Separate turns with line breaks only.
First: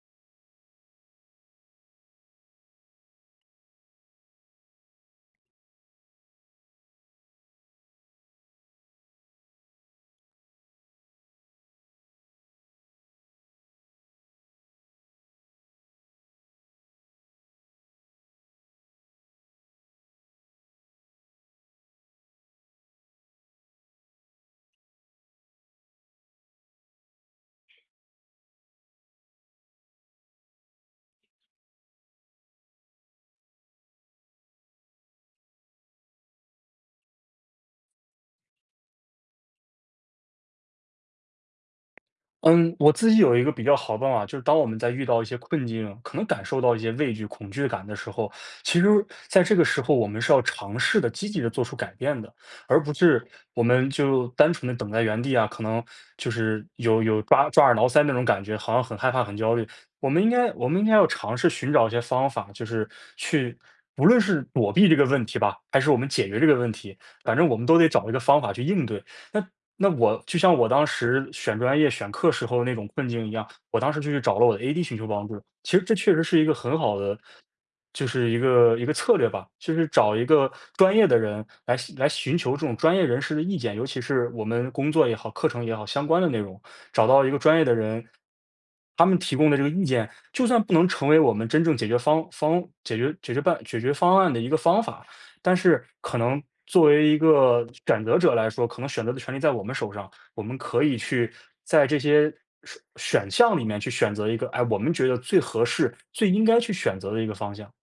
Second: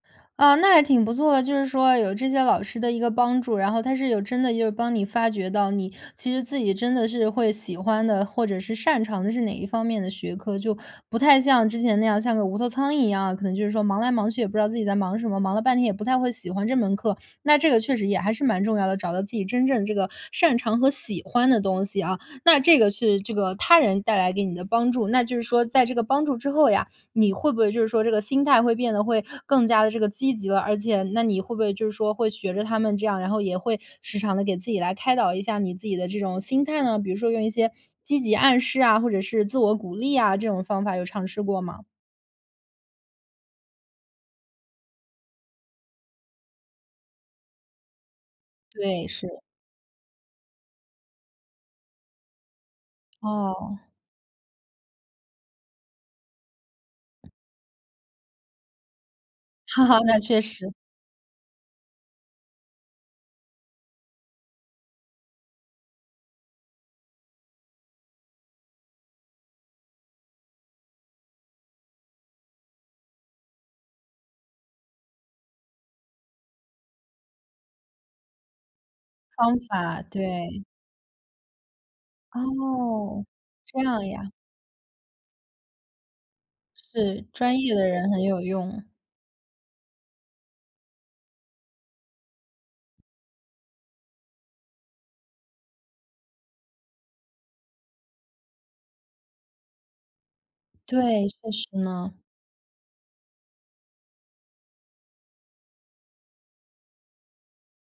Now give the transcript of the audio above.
呃，那还挺不错的，就是说有这些老师的一个帮助，然后他是有真的就是帮你发掘到你其实自己真的是会喜欢的，或者是擅长的是哪一方面的学科，就不太像之前那样像个无头苍蝇一样，可能就是说忙来忙去也不知道自己在忙什么，忙了半天也不太会喜欢这门课，那这个确实也还是蛮重要的，找到自己真正这个擅长和喜欢的东西啊。那这个是这个他人带来给你的帮助，那就是说在这个帮助之后呀，你会不会就是说这个心态会变得会更加地这个积极了，而且那你会不会就是说会学着他们这样，然后也会时常地给自己来开导一下你自己的这种心态呢，比如说用一些积极暗示啊，或者是自我鼓励啊，这种方法有尝试过吗？
嗯，我自己有一个比较好的办法，就是当我们在遇到一些困境，可能感受到一些畏惧恐惧感的时候，其实
对，是。
在这个时候，我们是要尝试地积极地做出改变的，而不是我
哦。
们就单纯地等在原地啊，可能就是有有抓抓耳挠腮那种感觉好像很害怕，很焦虑。我
那
们应
确
该我
实。
们应该要尝试寻找一些方法，就是去，无论是躲避这个问题吧，还是我们解决这个问题，反正我们都得找一个方法去应对。那那我就像我当时选专业选课时候的那种困境一样，我当时就去找了我的 ad 寻求帮助，其实这确实是一个很好的就是一个一个策略吧，
方
就是
法，
找一个
对。
专业的人来来寻求这种专业人
哦，
士的意见，
这
尤其
样
是
呀。
我们工作也好，课程也好，相关的内容，找
是，
到一个专
专
业的
业的
人
人很有用。
他们提供的这个意见，就算不能成为我们真正解决方方解决解决办解决方案的一个方法。但是可能作为一个选择者来说，可能选择的权利在我们手上，我们可以
对，
去
确实
在这
呢。
些选选项里面去选择一个，哎，我们觉得最合适最应该去选择的一个方向。